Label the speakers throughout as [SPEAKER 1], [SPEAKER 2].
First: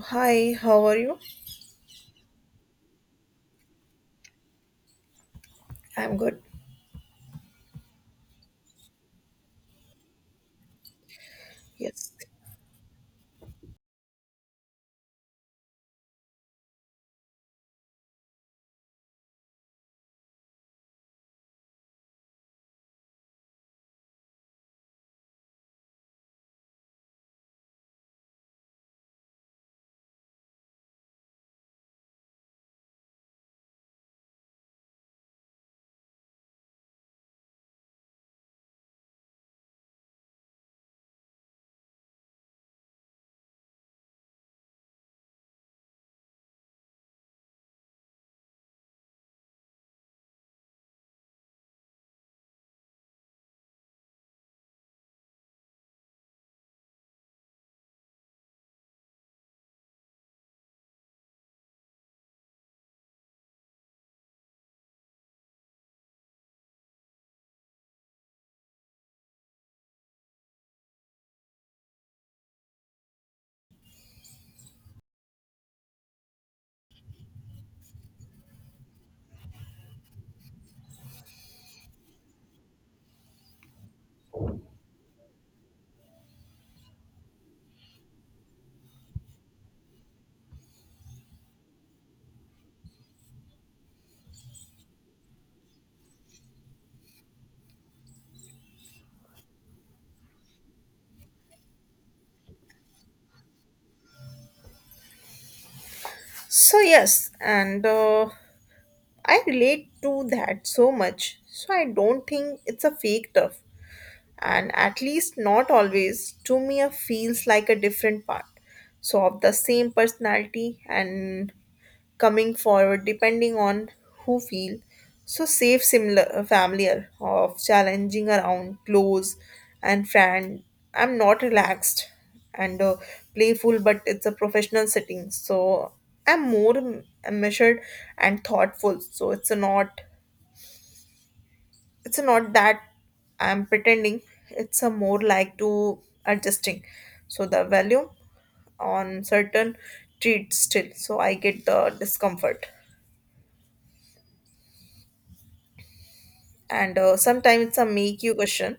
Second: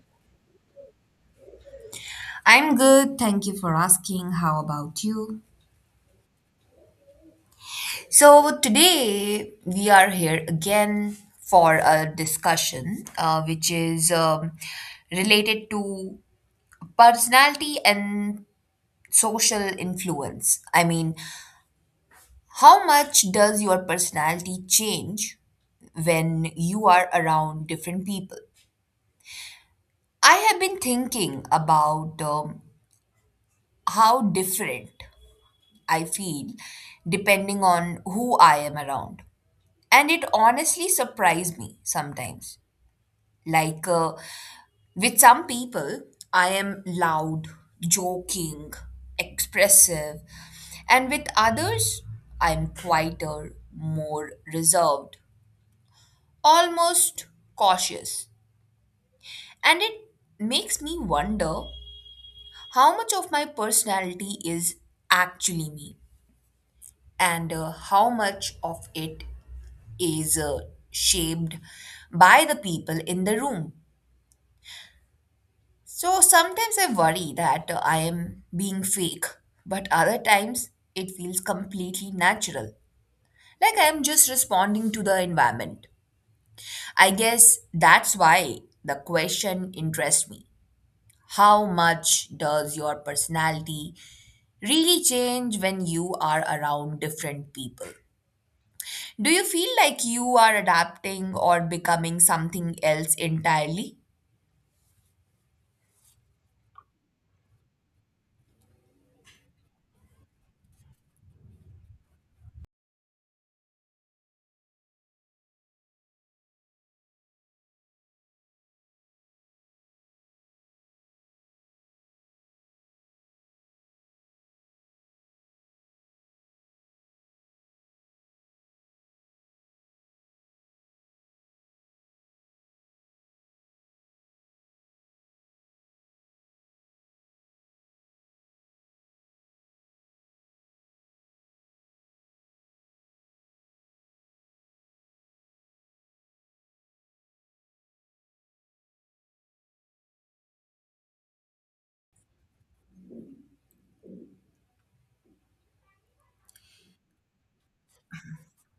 [SPEAKER 1] Hi, how are you?
[SPEAKER 2] I'm good. Thank you for asking. How about you?
[SPEAKER 1] I'm good.
[SPEAKER 2] So, today we are here again for a
[SPEAKER 1] Yes.
[SPEAKER 2] discussion which is related to personality and social influence. I mean, how much does your personality change when you are around different people? I have been thinking about how different I feel depending on who I am around. And it honestly surprised me sometimes. Like uh, with some people, I am loud, joking, expressive. And with others, I'm quieter, more reserved, almost cautious. And it makes me wonder how much of my personality is actually me and how much of it is shaped by the people in the room. So sometimes I worry that I am being fake, but other times it feels completely natural. Like I am just responding to the environment. I guess that's why the question interests me. How much does your personality really change when you are around different people? Do you feel like you are adapting or becoming something else entirely?
[SPEAKER 1] So, yes, and I relate to that so much. So, I don't think it's a fake tough. And at least not always, to me feels like a different part. So of the same personality and coming forward depending on who feel. So safe similar familiar of challenging around close and friend. I'm not relaxed and playful, but it's a professional setting. So I'm more measured and thoughtful. So it's not that I'm pretending, it's a more like to adjusting. So the volume on certain treats still, so I get the discomfort. And sometimes it's a make you question,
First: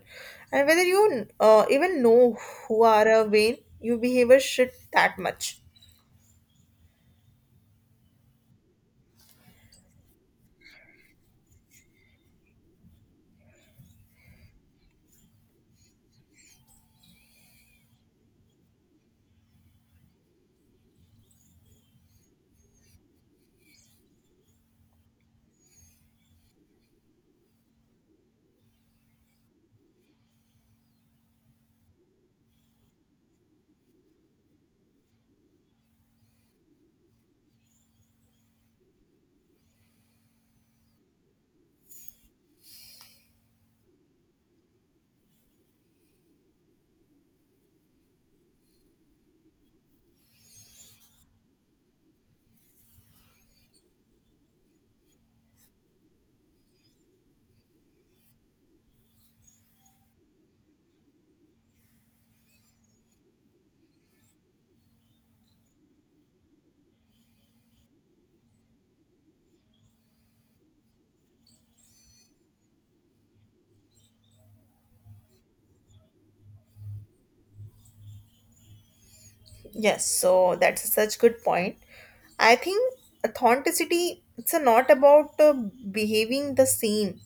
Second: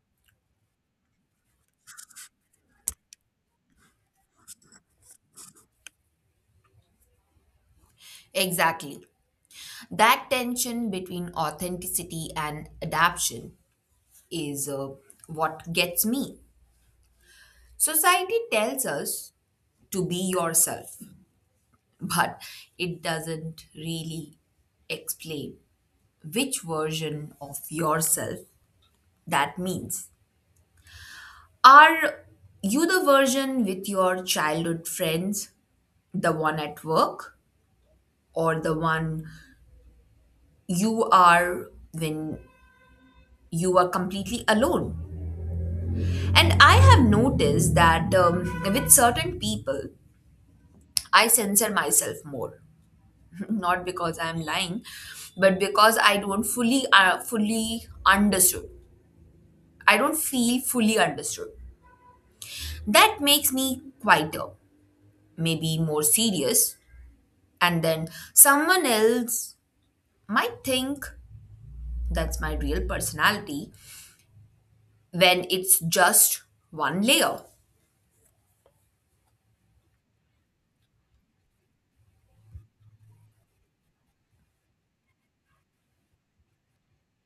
[SPEAKER 1] and whether you even know who are a vain, you behavior shit that much.
[SPEAKER 2] Exactly. That tension between authenticity and adaptation is what gets me. Society tells us to be yourself, but it doesn't really explain which version of yourself that means. Are you the version with your childhood friends, the one at work, or the one you are when you are completely alone? And I have noticed that with certain people, I censor myself more. Not because I'm lying, but because I don't fully, fully understood. I don't feel fully understood. That makes me quieter, maybe more serious. And then someone else might think that's my real personality when it's just one layer.
[SPEAKER 1] Yes, so that's such good point. I think authenticity it's a not about behaving the same.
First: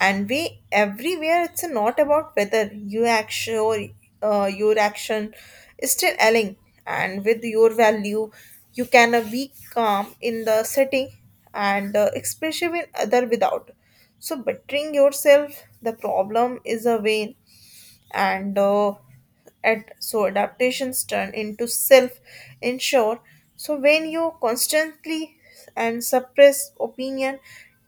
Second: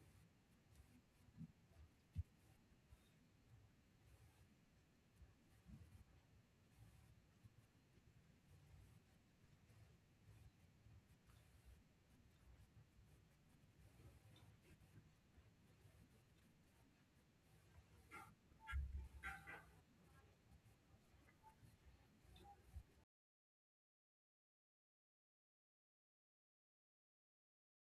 [SPEAKER 1] And we everywhere it's not about whether you action or your action is still aligning and with your value you can be calm in the setting and expressive in other without so bettering yourself the problem is a way and at so adaptations turn into self insure so when you constantly and suppress opinion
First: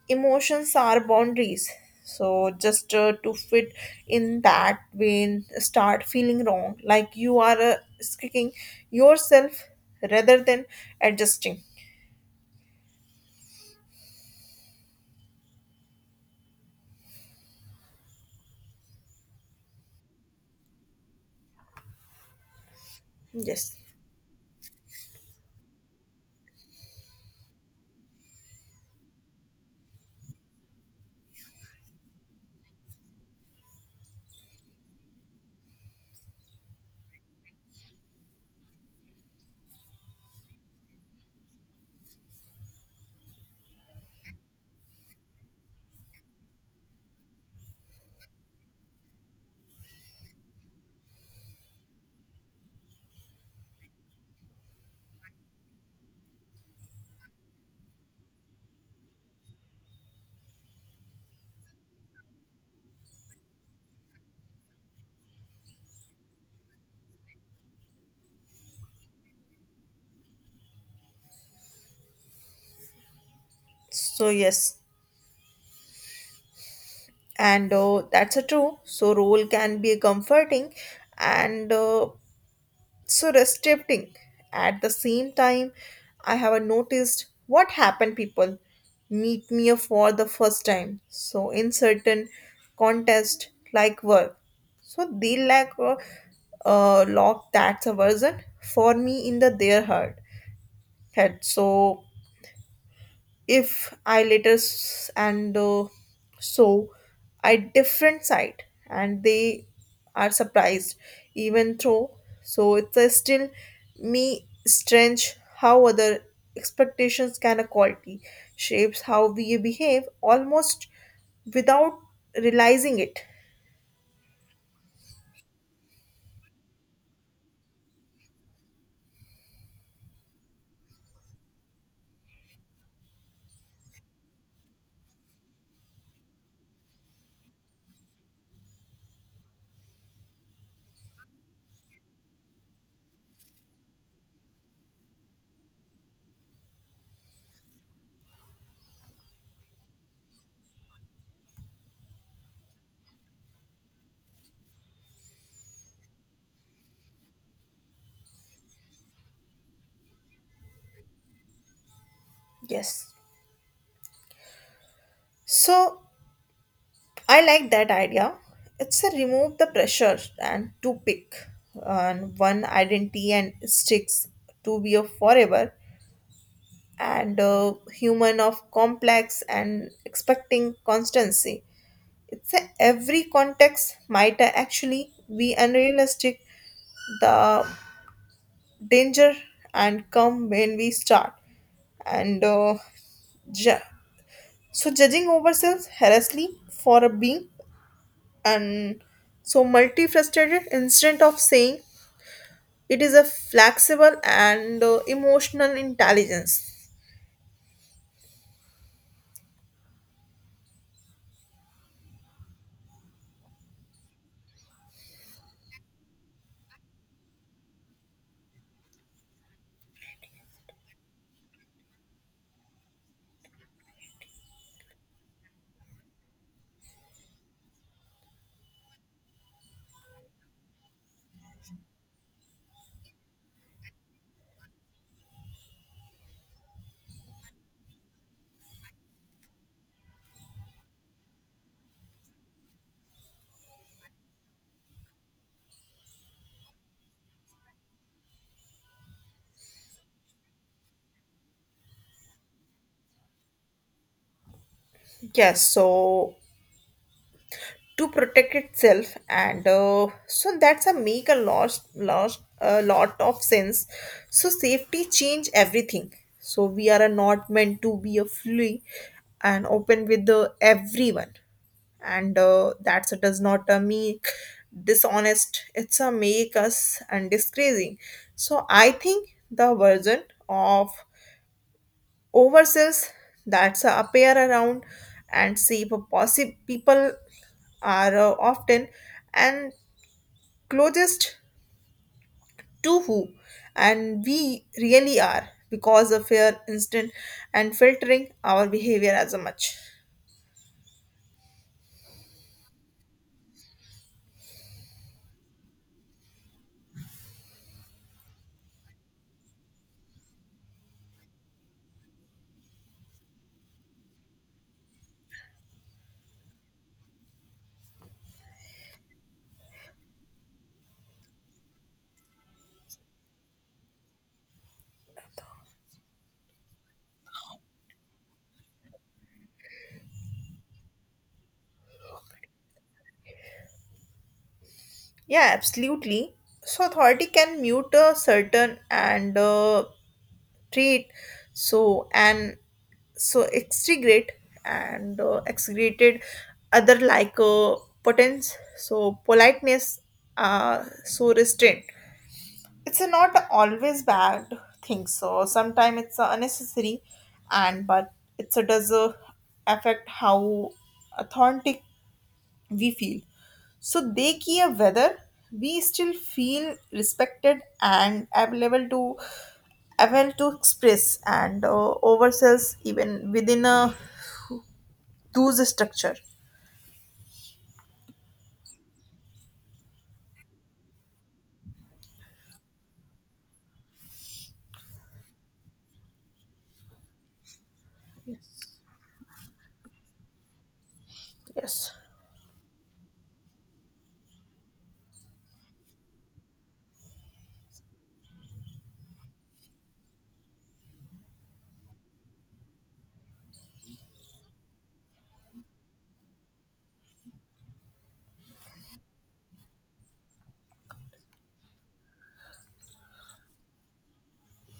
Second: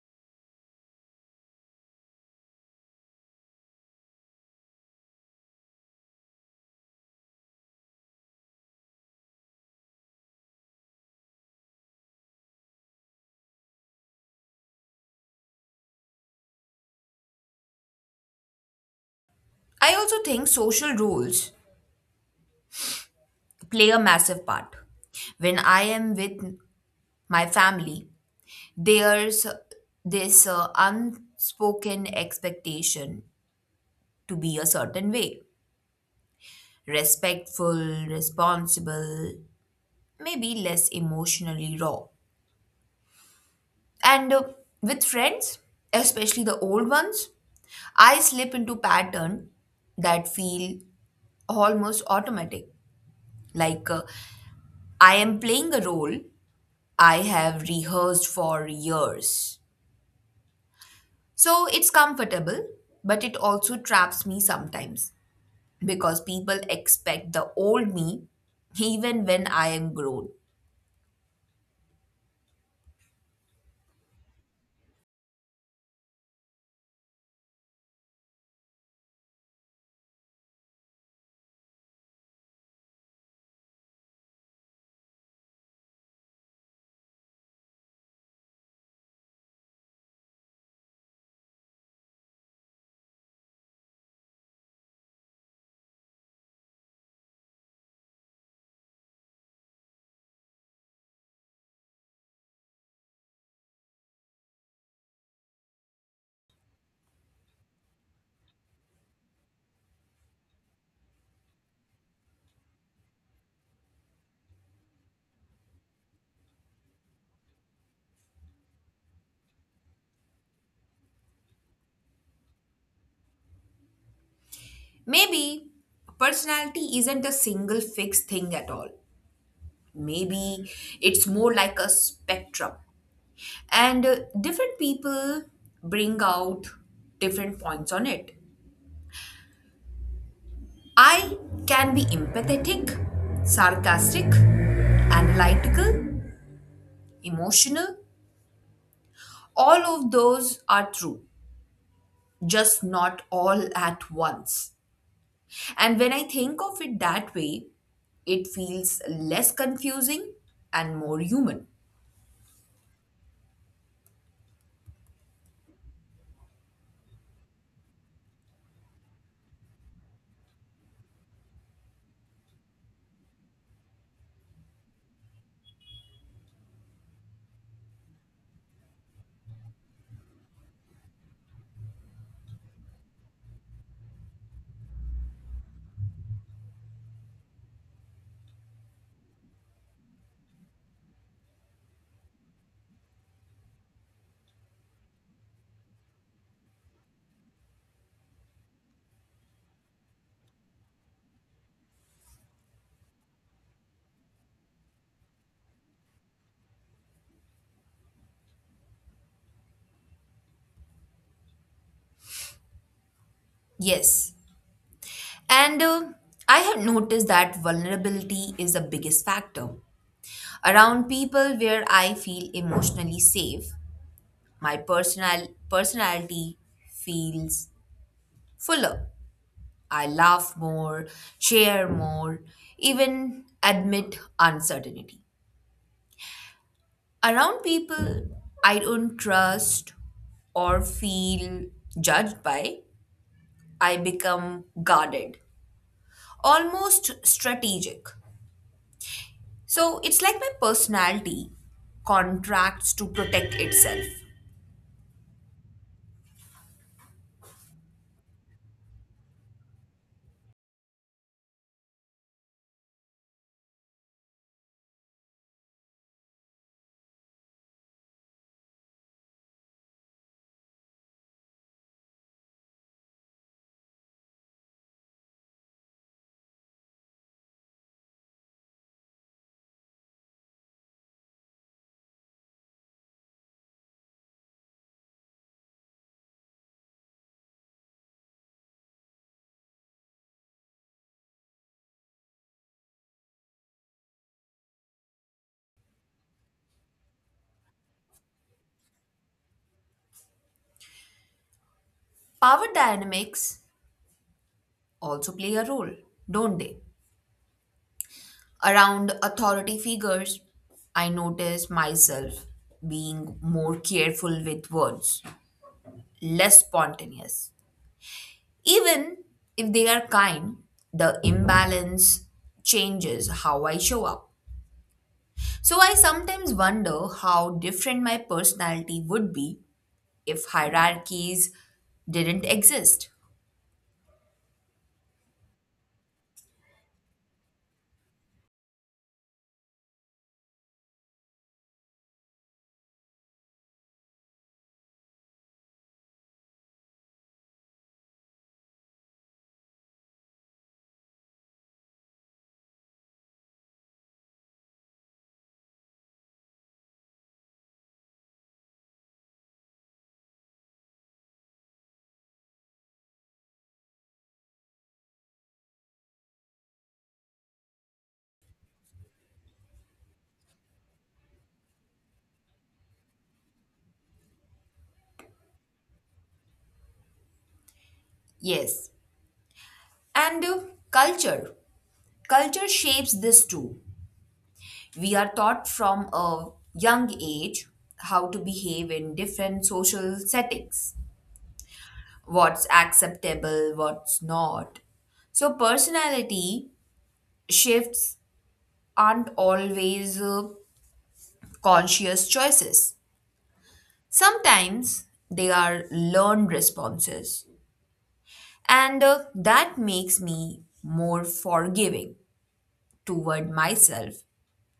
[SPEAKER 1] emotions are boundaries so just to fit in that vein start feeling wrong like you are kicking yourself rather than adjusting
[SPEAKER 2] I also think social rules
[SPEAKER 1] yes
[SPEAKER 2] play a massive part. When I am with my family, there's this unspoken expectation to be a certain way: respectful, responsible, maybe less emotionally raw. And with friends, especially the old ones, I slip into pattern that feel almost automatic. Like uh, I am playing a role I have rehearsed for years. So it's comfortable, but it also traps me sometimes because people expect the old me even when I am grown.
[SPEAKER 1] so yes, and that's a true. So role can be comforting, and so restricting. At the same time, I have noticed what happened people meet me for the first time. So in certain contest like work, so they lack a lock that's a version for me in the their heart. Head. So if I later and so a different side, and they are surprised, even though so it's a still me strange how other expectations can a quality shapes how we behave almost without realizing it.
[SPEAKER 2] Maybe personality isn't a single fixed thing at all. Maybe it's more like a spectrum, and different people bring out different points on it. I can be empathetic, sarcastic, analytical, emotional. All of those are true, just not all at once. And when I think of it that way, it feels less confusing and more human.
[SPEAKER 1] Yes. So I like that idea. It's a remove the pressure and to pick on one identity and sticks to be a forever and a human of complex and expecting constancy. It's a, every context might actually be unrealistic. The danger and come when we start and ju- so judging ourselves harshly for a being and so multifaceted instead of saying it is a flexible and emotional intelligence
[SPEAKER 2] Yes. And I have noticed that vulnerability is the biggest factor. Around people where I feel emotionally safe, my personal personality feels fuller. I laugh more, share more, even admit uncertainty. Around people I don't trust or feel judged by, I become guarded, almost strategic. So it's like my personality contracts to protect itself.
[SPEAKER 1] yes so to protect itself and so that's a make a lot of sense so safety change everything so we are not meant to be a fully and open with the everyone and that so does not make dishonest it's a make us and disgracing so I think the version of oversells that's appear around and see if possible people are often and closest to who and we really are because of fear instant and filtering our behavior as a much
[SPEAKER 2] Power dynamics also play a role, don't they? Around authority figures, I notice myself being more careful with words, less spontaneous. Even if they are kind, the imbalance changes how I show up. So I sometimes wonder how different my personality would be if hierarchies didn't exist.
[SPEAKER 1] Yeah, absolutely. So authority can mute a certain and treat so and so extrigate and execrated other like potence so politeness so restraint. It's a not always bad thing. So sometimes it's unnecessary and but it's a does affect how authentic we feel. So they care whether we still feel respected and available to express and ourselves even within a those structure.
[SPEAKER 2] Yes. And culture. Culture shapes this too. We are taught from a young age how to
[SPEAKER 1] Yes.
[SPEAKER 2] behave in different social settings,
[SPEAKER 1] Yes.
[SPEAKER 2] what's acceptable, what's not. So personality shifts aren't always conscious choices. Sometimes they are learned responses, and that makes me more forgiving toward myself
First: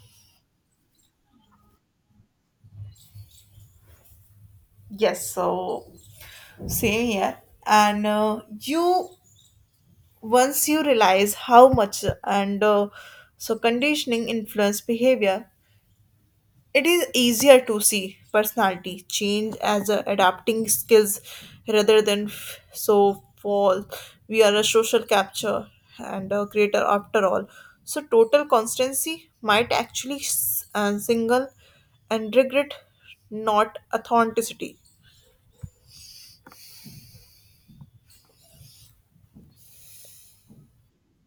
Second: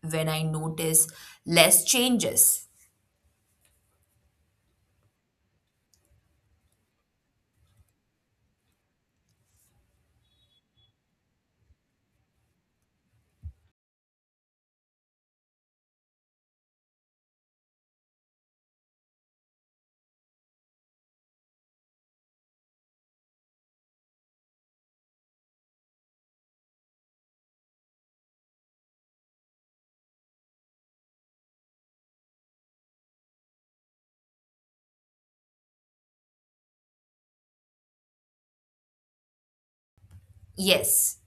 [SPEAKER 2] when I notice less changes.
[SPEAKER 1] Yes. So same here. And you once you realize how much and so conditioning influence behavior It is easier to see personality change as a adapting skills rather than so fall. We are a social capture and a creator after all. So total constancy might actually single and regret not authenticity.
[SPEAKER 2] Yes,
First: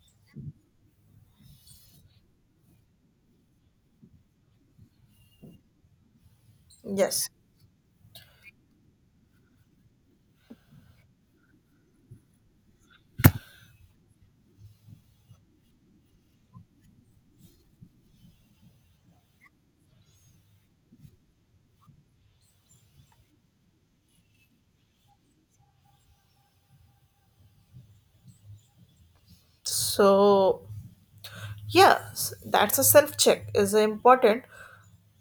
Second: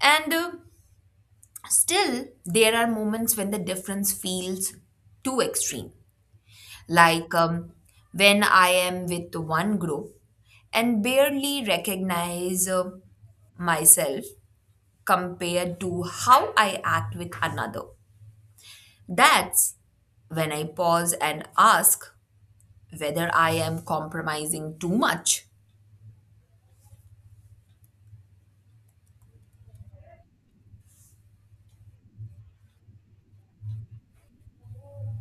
[SPEAKER 2] and still there are moments when the difference feels too extreme,
[SPEAKER 1] Yes.
[SPEAKER 2] like when I am with one group and barely recognize myself compared to how I act with another. That's when I pause and ask whether I am compromising too much.
[SPEAKER 1] So yes, that's a self check is important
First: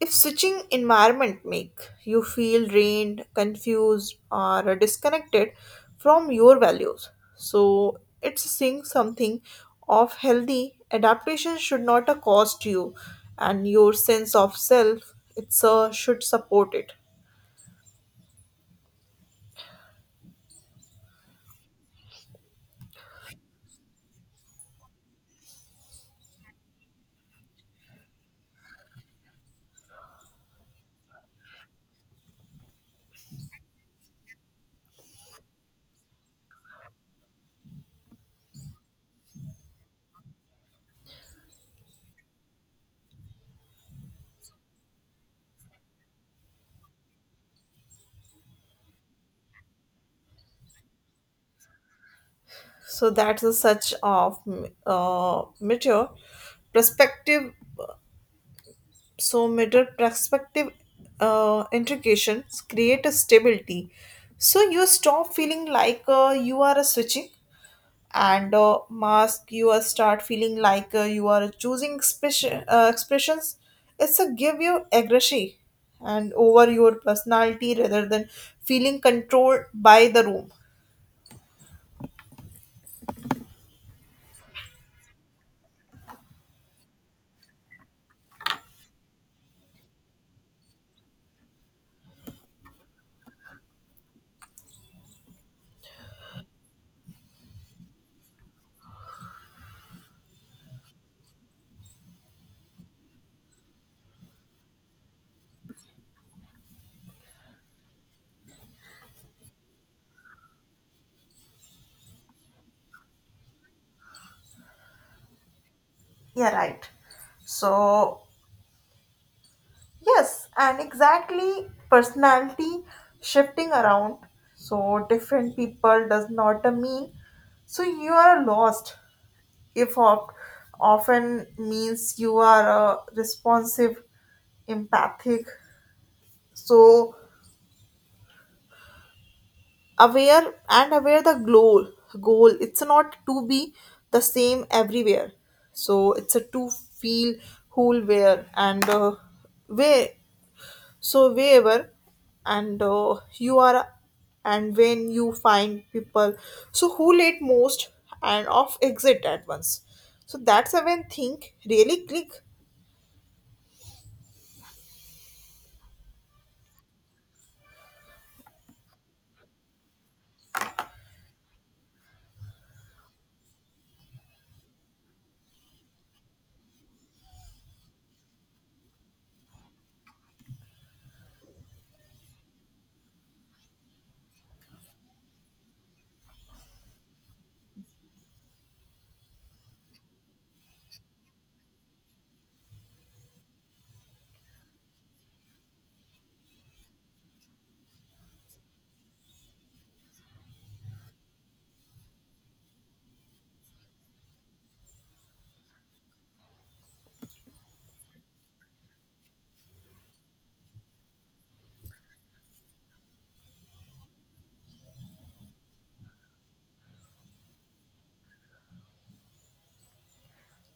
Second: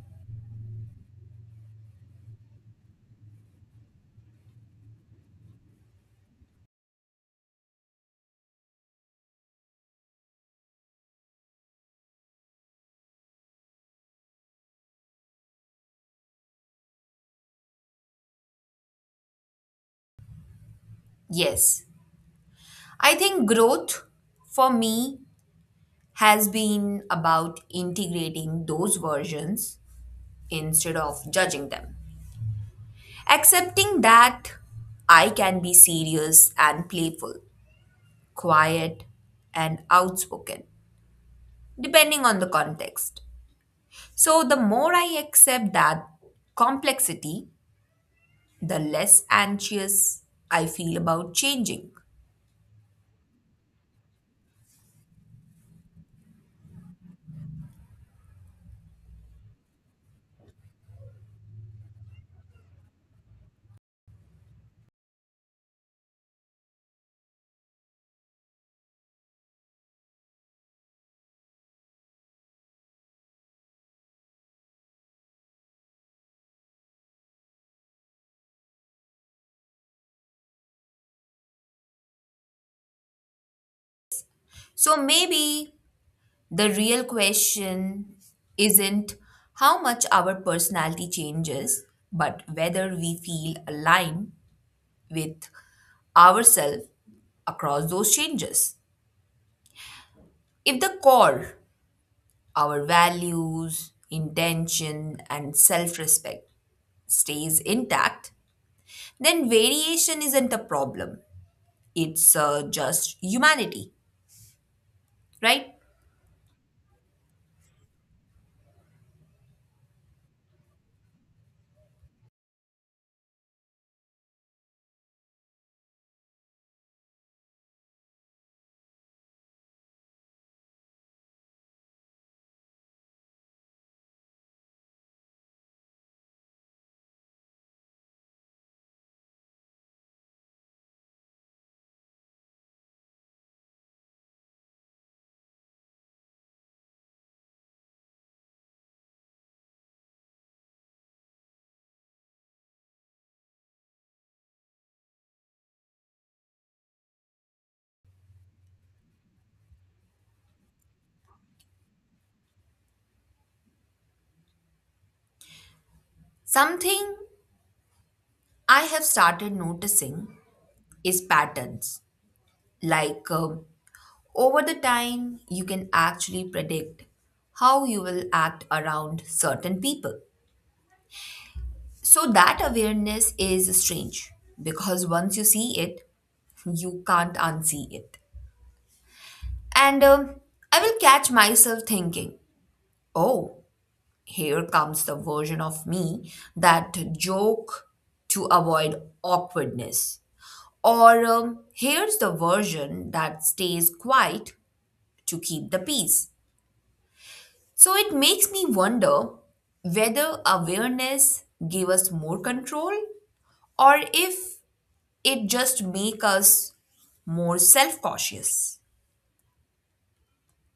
[SPEAKER 1] If switching environment make you feel drained, confused or disconnected from your values, so it's saying something of healthy adaptation should not a cost you and your sense of self it's a should support it.
[SPEAKER 2] Yes, I think growth for me has been about integrating those versions instead of judging them. Accepting that I can be serious and playful, quiet and outspoken, depending on the context. So the more I accept that complexity, the less anxious I feel about changing.
[SPEAKER 1] So that's a such of mature perspective so middle perspective integrations create a stability so you stop feeling like you are a switching and mask you are start feeling like you are choosing expressions it's a give you aggression and over your personality rather than feeling controlled by the room
[SPEAKER 2] So maybe the real question isn't how much our personality changes, but whether we feel aligned with ourselves across those changes. If the core, our values, intention, and self respect stays intact, then variation isn't a problem. It's just humanity, right?
[SPEAKER 1] yeah right so Yes, and exactly personality shifting around. So different people does not mean so you are lost. If often means you are responsive, empathic, so aware the goal. It's not to be the same everywhere. So it's a to feel whole where and where So wherever and you are and when you find people so who late most and off exit at once. So that's when think really click.
[SPEAKER 2] Something I have started noticing is patterns. Like over the time, you can actually predict how you will act around certain people. So that awareness is strange because once you see it, you can't unsee it. And I will catch myself thinking, oh, here comes the version of me that joke to avoid awkwardness. Or here's the version that stays quiet to keep the peace. So it makes me wonder whether awareness gave us more control or if it just make us more self-cautious.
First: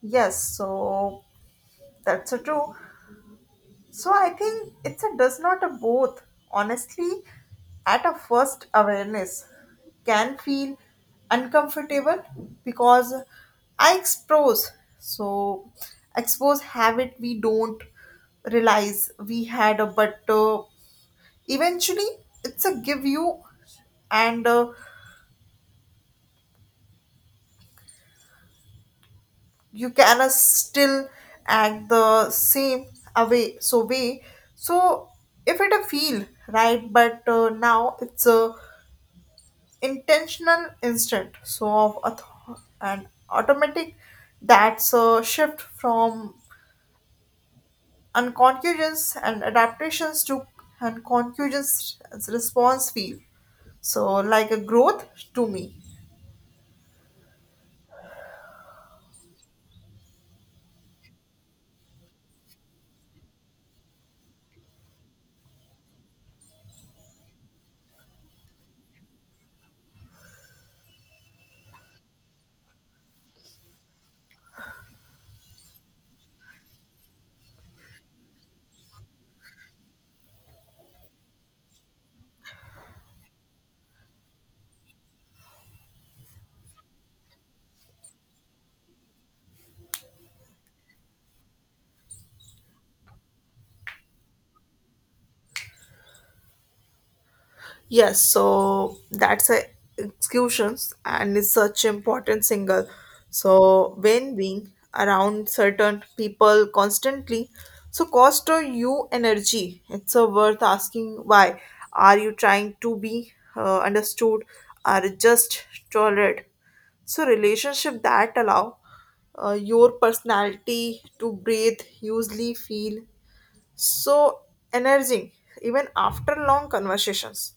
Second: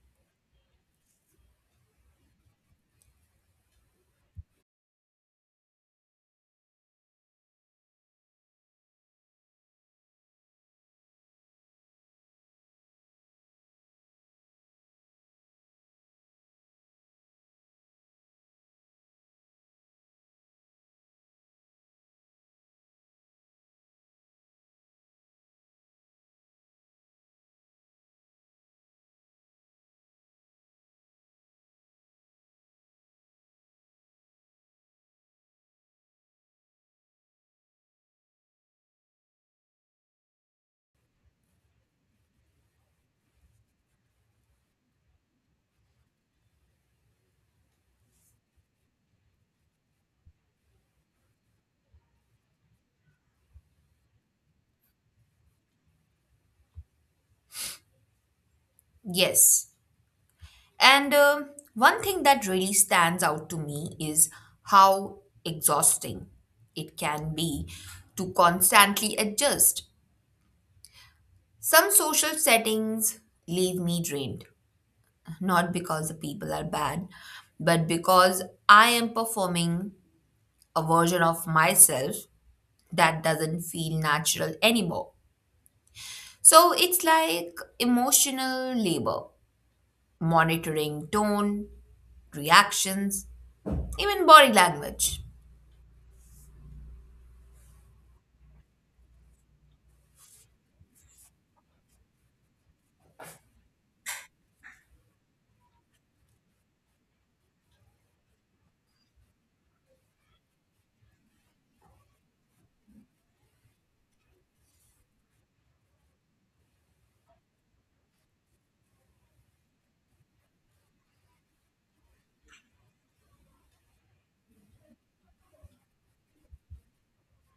[SPEAKER 1] Yes, so that's a true. So I think it's a does not a both. Honestly, at a first awareness can feel uncomfortable because I so expose habit we don't realize we had a but eventually it's a give you and you can still act the same away so way so if it a feel right but now it's a intentional instant so of and automatic that's a shift from unconscious and adaptations to unconscious response feel, so like a growth to me
[SPEAKER 2] Yes. And One thing that really stands out to me is how exhausting it can be to constantly adjust. Some social settings leave me drained, not because the people are bad, but because I am performing a version of myself that doesn't feel natural anymore. So it's like emotional labor, monitoring tone, reactions, even body language.
[SPEAKER 1] Yes, so that's a executions and is such important single. So when being around certain people constantly, so cost or you energy. It's a worth asking why. Are you trying to be understood? Or just tolerate? So relationship that allow your personality to breathe, usually feel so energizing even after long conversations.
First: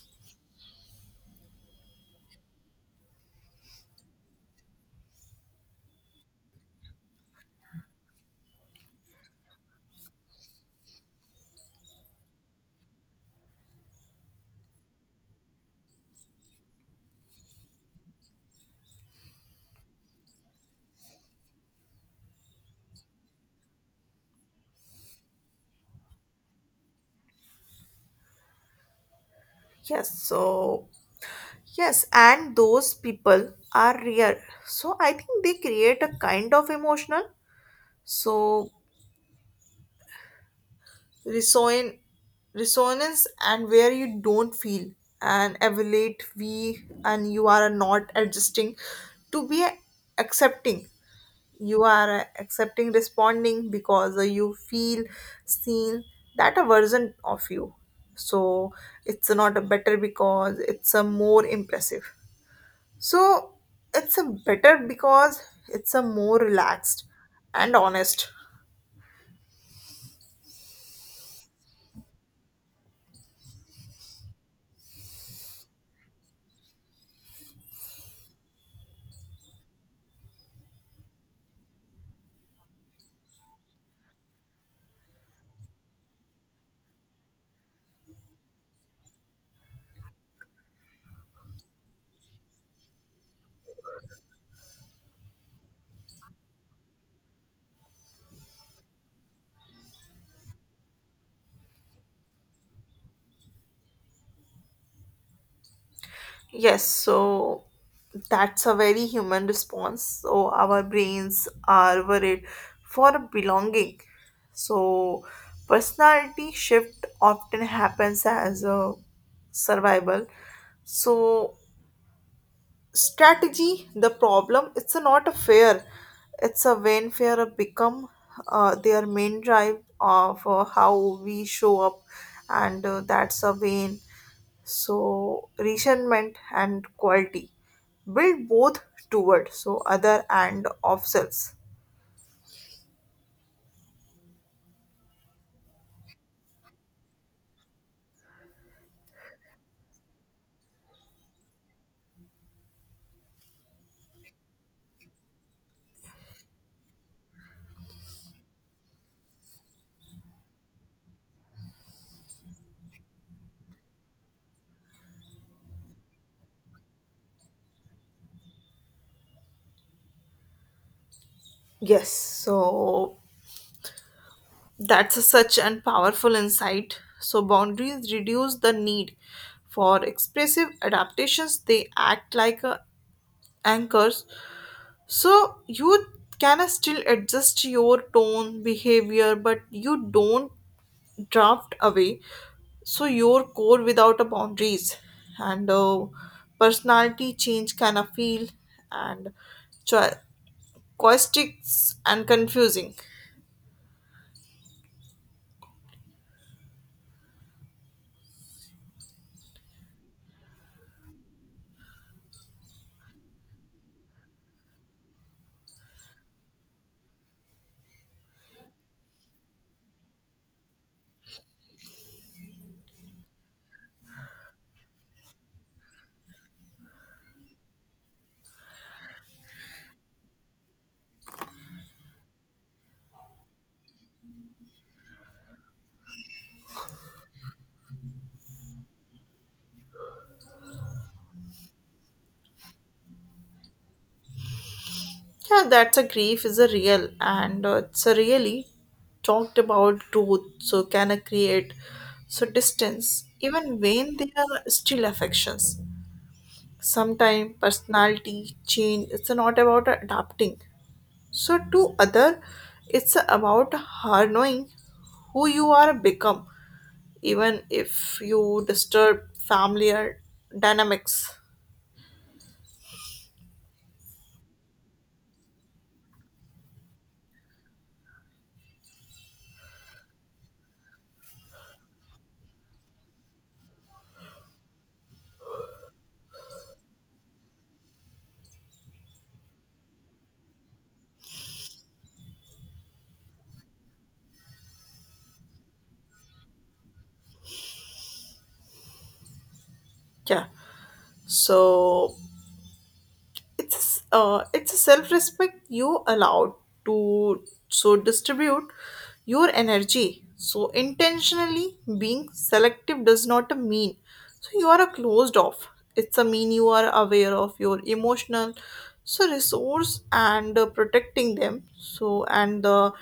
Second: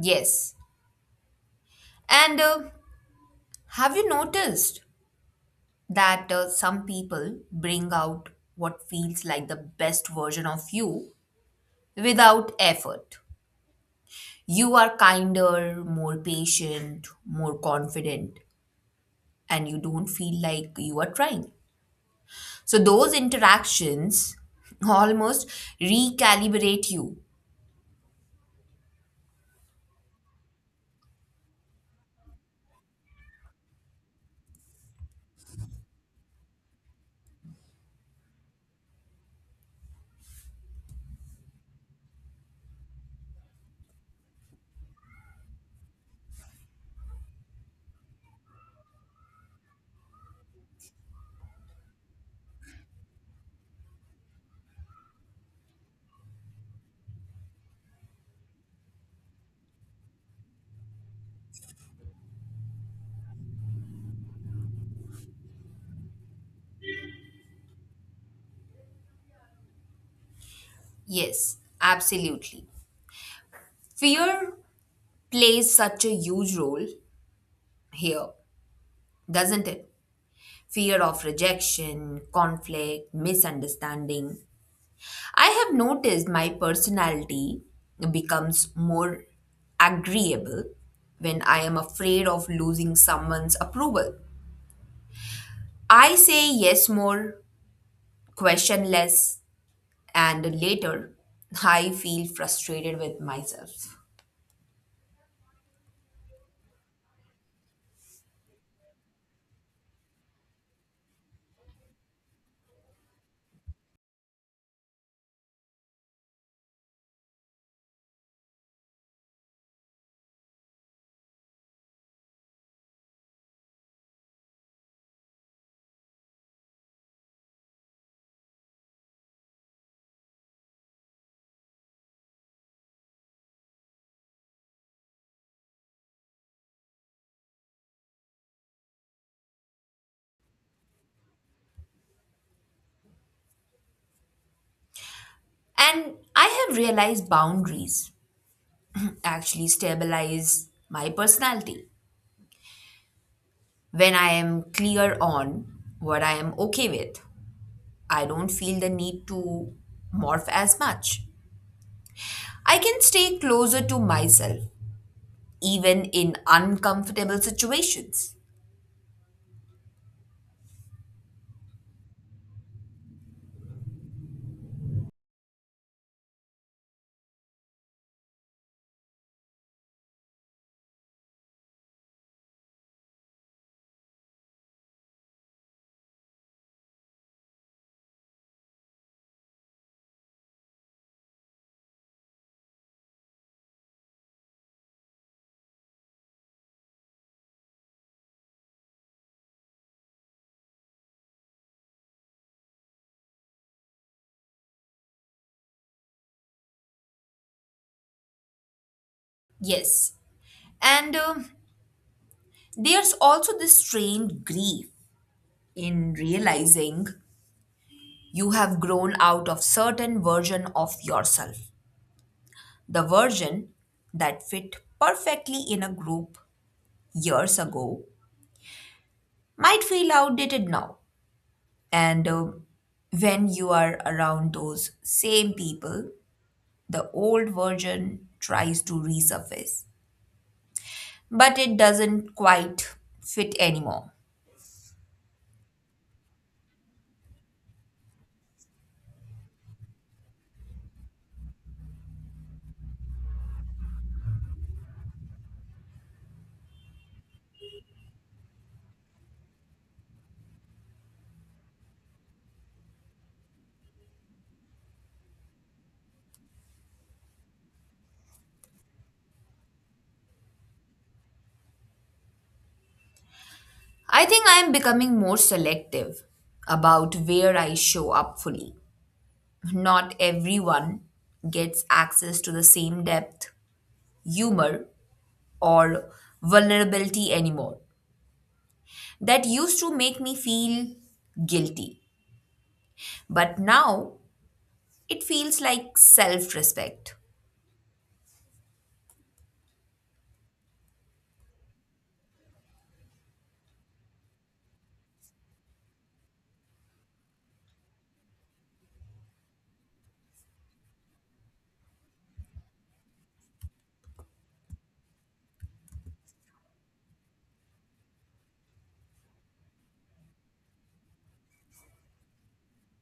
[SPEAKER 2] Yes. And have you noticed that some people bring out what feels like the best version of you without effort? You are kinder, more patient, more confident, and you don't feel like you are trying. So, those interactions almost recalibrate you.
[SPEAKER 1] Yes, so yes, and those people are real. So I think they create a kind of emotional so reson- resonance and where you don't feel and evaluate we and you are not adjusting to be accepting. You are accepting responding because you feel seen that a version of you. So it's not a better because it's a more impressive. So it's a better because it's a more relaxed and honest.
[SPEAKER 2] Yes, absolutely. Fear plays such a huge role here, doesn't it? Fear of rejection, conflict, misunderstanding. I have noticed my personality becomes more agreeable when I am afraid of losing someone's approval. I say yes more, question less, and later I feel frustrated with myself.
[SPEAKER 1] Yes, so that's a very human response. So our brains are worried for belonging. So personality shift often happens as a survival. So strategy the problem it's a not a fear it's a when fear have become their main drive of how we show up and that's a vain. So resentment and quality build both toward so other and of selves
[SPEAKER 2] And I have realized boundaries actually stabilize my personality when I am clear on what I am okay with. I don't feel the need to morph as much. I can stay closer to myself, even in uncomfortable situations.
[SPEAKER 1] yes so that's a such and powerful insight so boundaries reduce the need for expressive adaptations they act like anchors So you can still adjust your tone, behavior, but you don't draft away. So your core without a boundaries and personality change can feel and cho- caustic and confusing.
[SPEAKER 2] Yes. And There's also this strange grief in realizing you have grown out of certain version of yourself. The version that fit perfectly in a group years ago might feel outdated now. And when you are around those same people, the old version tries to resurface, but it doesn't quite fit anymore.
[SPEAKER 1] Yeah, that's a grief is a real and it's a really talked about growth. So can I create so distance even when they are still affections. Sometimes personality change it's not about adapting. So to other, it's about her knowing who you are become, even if you disturb familiar dynamics.
[SPEAKER 2] I think I am becoming more selective about where I show up fully. Not everyone gets access to the same depth, humor, or vulnerability anymore. That used to make me feel guilty, but now it feels like self respect.
[SPEAKER 1] Yeah. So it's a self-respect you allowed to so distribute your energy so intentionally being selective does not mean so you are a closed off it's a mean you are aware of your emotional so resource and protecting them so and the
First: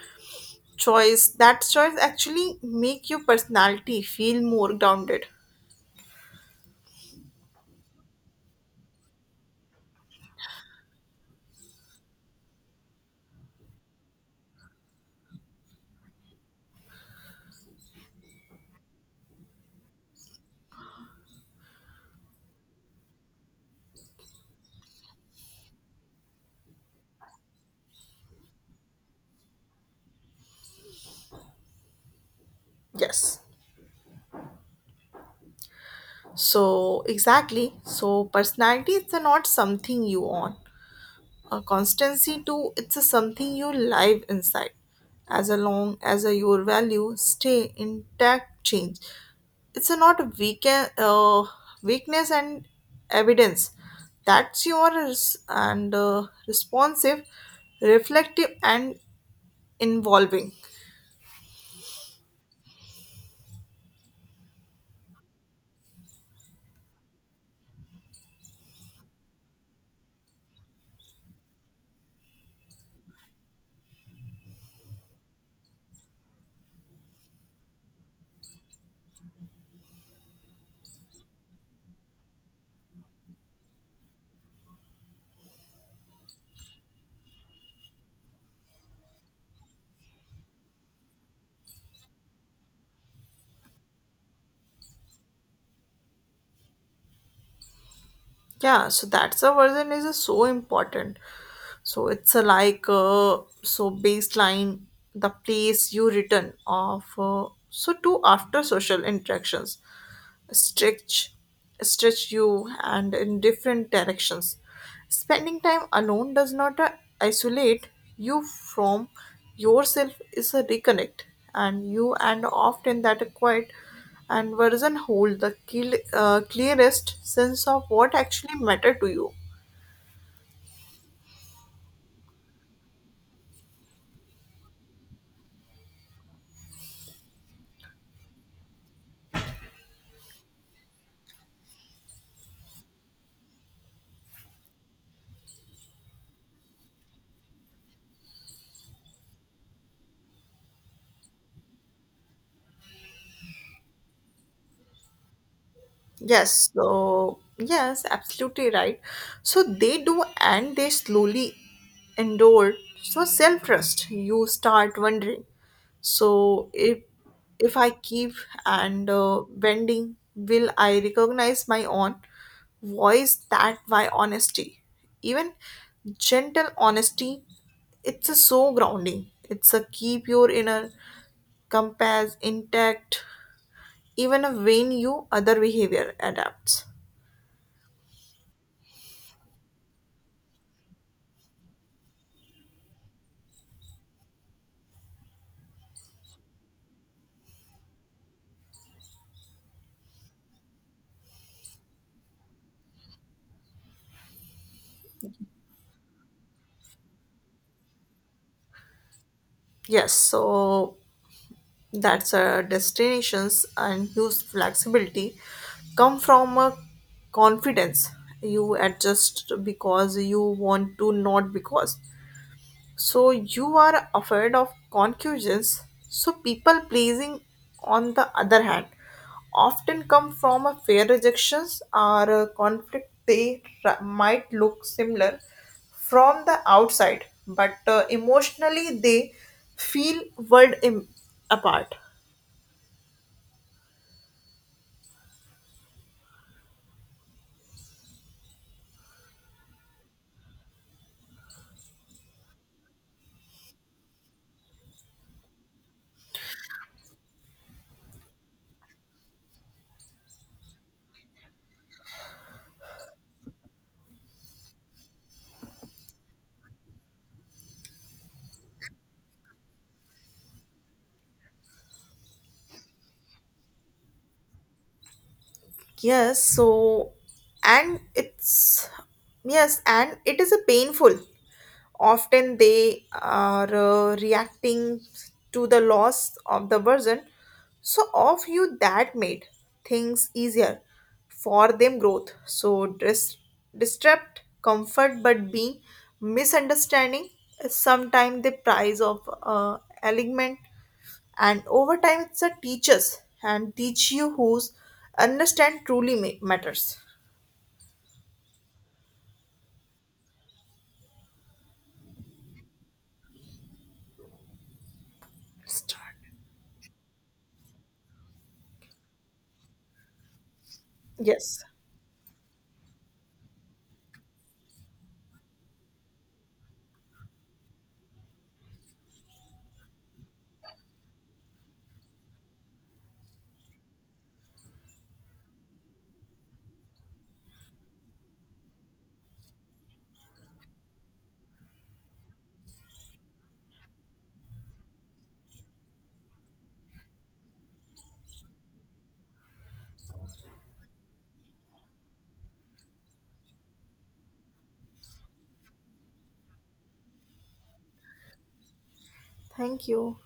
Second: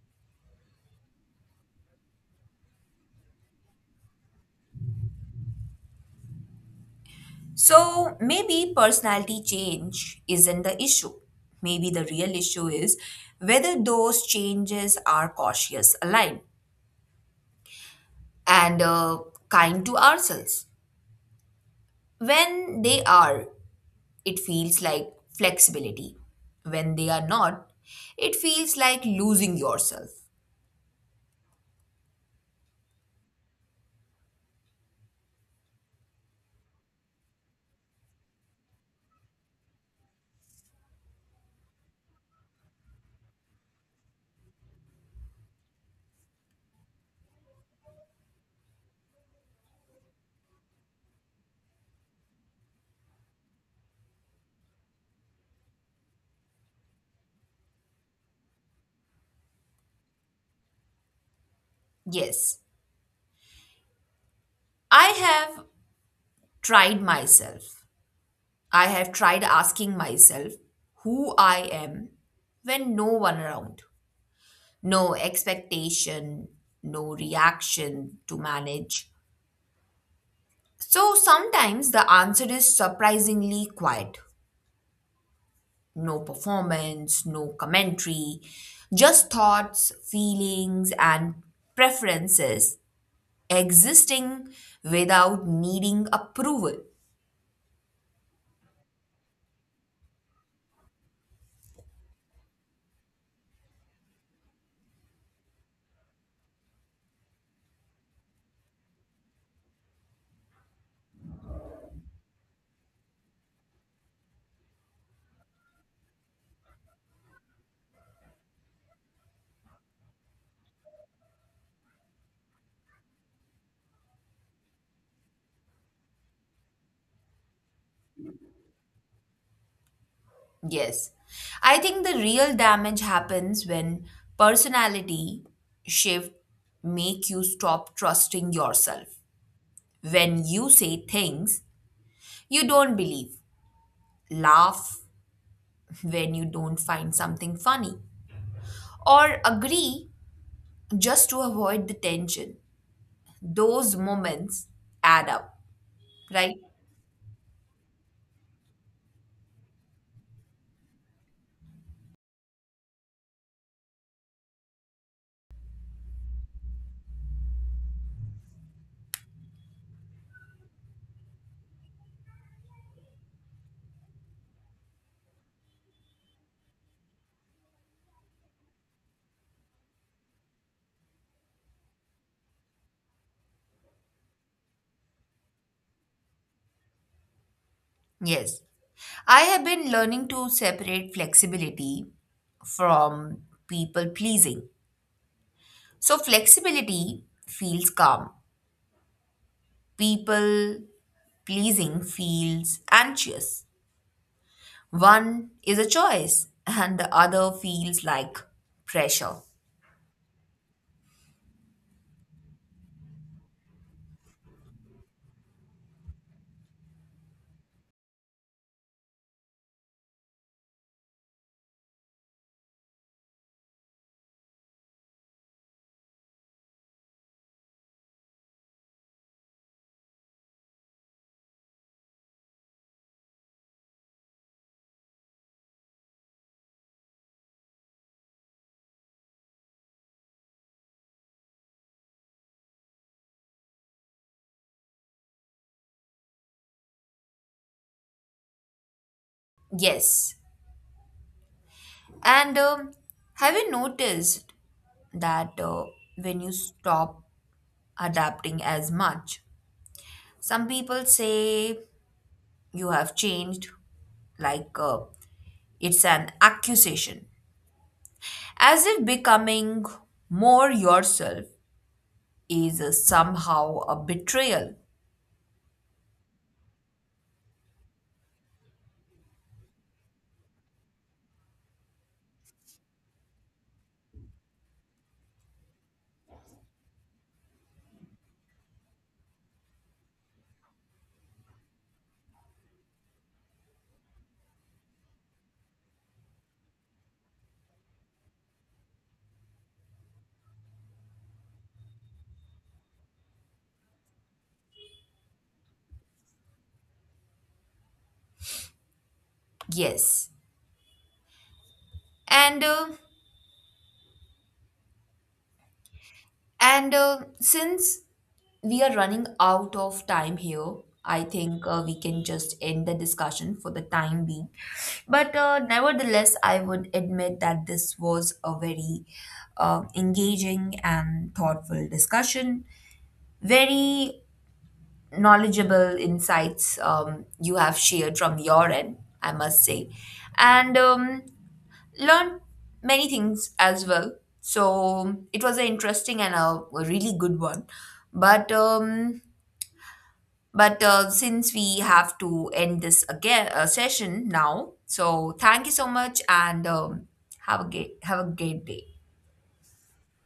[SPEAKER 1] choice that choice actually make your personality feel more grounded
[SPEAKER 2] So maybe personality change isn't the issue. Maybe the real issue is whether those changes are cautious, aligned, and kind to ourselves. When they are, it feels like flexibility. When they are not, it feels like losing yourself.
[SPEAKER 1] yes so exactly so personality is not something you own A constancy too, it's a something you live inside. As long as your value stay intact, change. It's a not a weakness and evidence. That's yours and responsive, reflective and involving.
[SPEAKER 2] Yes, I have tried myself. I have tried asking myself who I am when no one around, no expectation, no reaction to manage. So sometimes the answer is surprisingly quiet. No performance, no commentary, just thoughts, feelings, and preferences existing without needing approval.
[SPEAKER 1] Yeah, so that's a version is so important. So it's a like so baseline the place you return of so to after social interactions stretch stretch you and in different directions spending time alone does not isolate you from yourself is a reconnect and you and often that quiet and version hold the clearest sense of what actually matter to you
[SPEAKER 2] Yes, I think the real damage happens when personality shift make you stop trusting yourself, when you say things you don't believe, laugh when you don't find something funny, or agree just to avoid the tension. Those moments add up, right?
[SPEAKER 1] Yes, so yes, absolutely right. So they do, and they slowly endure. So self trust, you start wondering. So if I keep and bending, will I recognize my own voice? That why honesty, even gentle honesty, it's a so grounding. It's a keep your inner compass intact, even when you other behavior adapts.
[SPEAKER 2] Yes. I have been learning to separate flexibility from people pleasing. So, flexibility feels calm, people pleasing feels anxious. One is a choice, and the other feels like pressure.
[SPEAKER 1] Yes, so that's destinations and use flexibility come from a confidence. You adjust because you want to, not because. So you are afraid of conclusions. So people pleasing, on the other hand, often come from a fear rejections or a conflict. They might look similar from the outside, but emotionally they feel world apart.
[SPEAKER 2] Yes. And Have you noticed that when you stop adapting as much, some people say you have changed, like uh, it's an accusation, as if becoming more yourself is somehow a betrayal?
[SPEAKER 1] Yes, so and it's yes, and it is a painful. Often they are reacting to the loss of the version. So of you that made things easier for them growth. So disrupt comfort but being misunderstanding is sometimes the price of alignment and over time it's a teach you who's understand truly matters
[SPEAKER 2] Yes, and
[SPEAKER 1] Start.
[SPEAKER 2] since we are running out of time here, I
[SPEAKER 1] Yes
[SPEAKER 2] think we can just end the discussion for the time being. But nevertheless, I would admit that this was a very engaging and thoughtful discussion. Very knowledgeable insights you have shared from your end, I must say. And learned many things as well. So it was an interesting and a really good one. But since we have to end this again session now, so thank you so much and have a great day.
[SPEAKER 1] thank you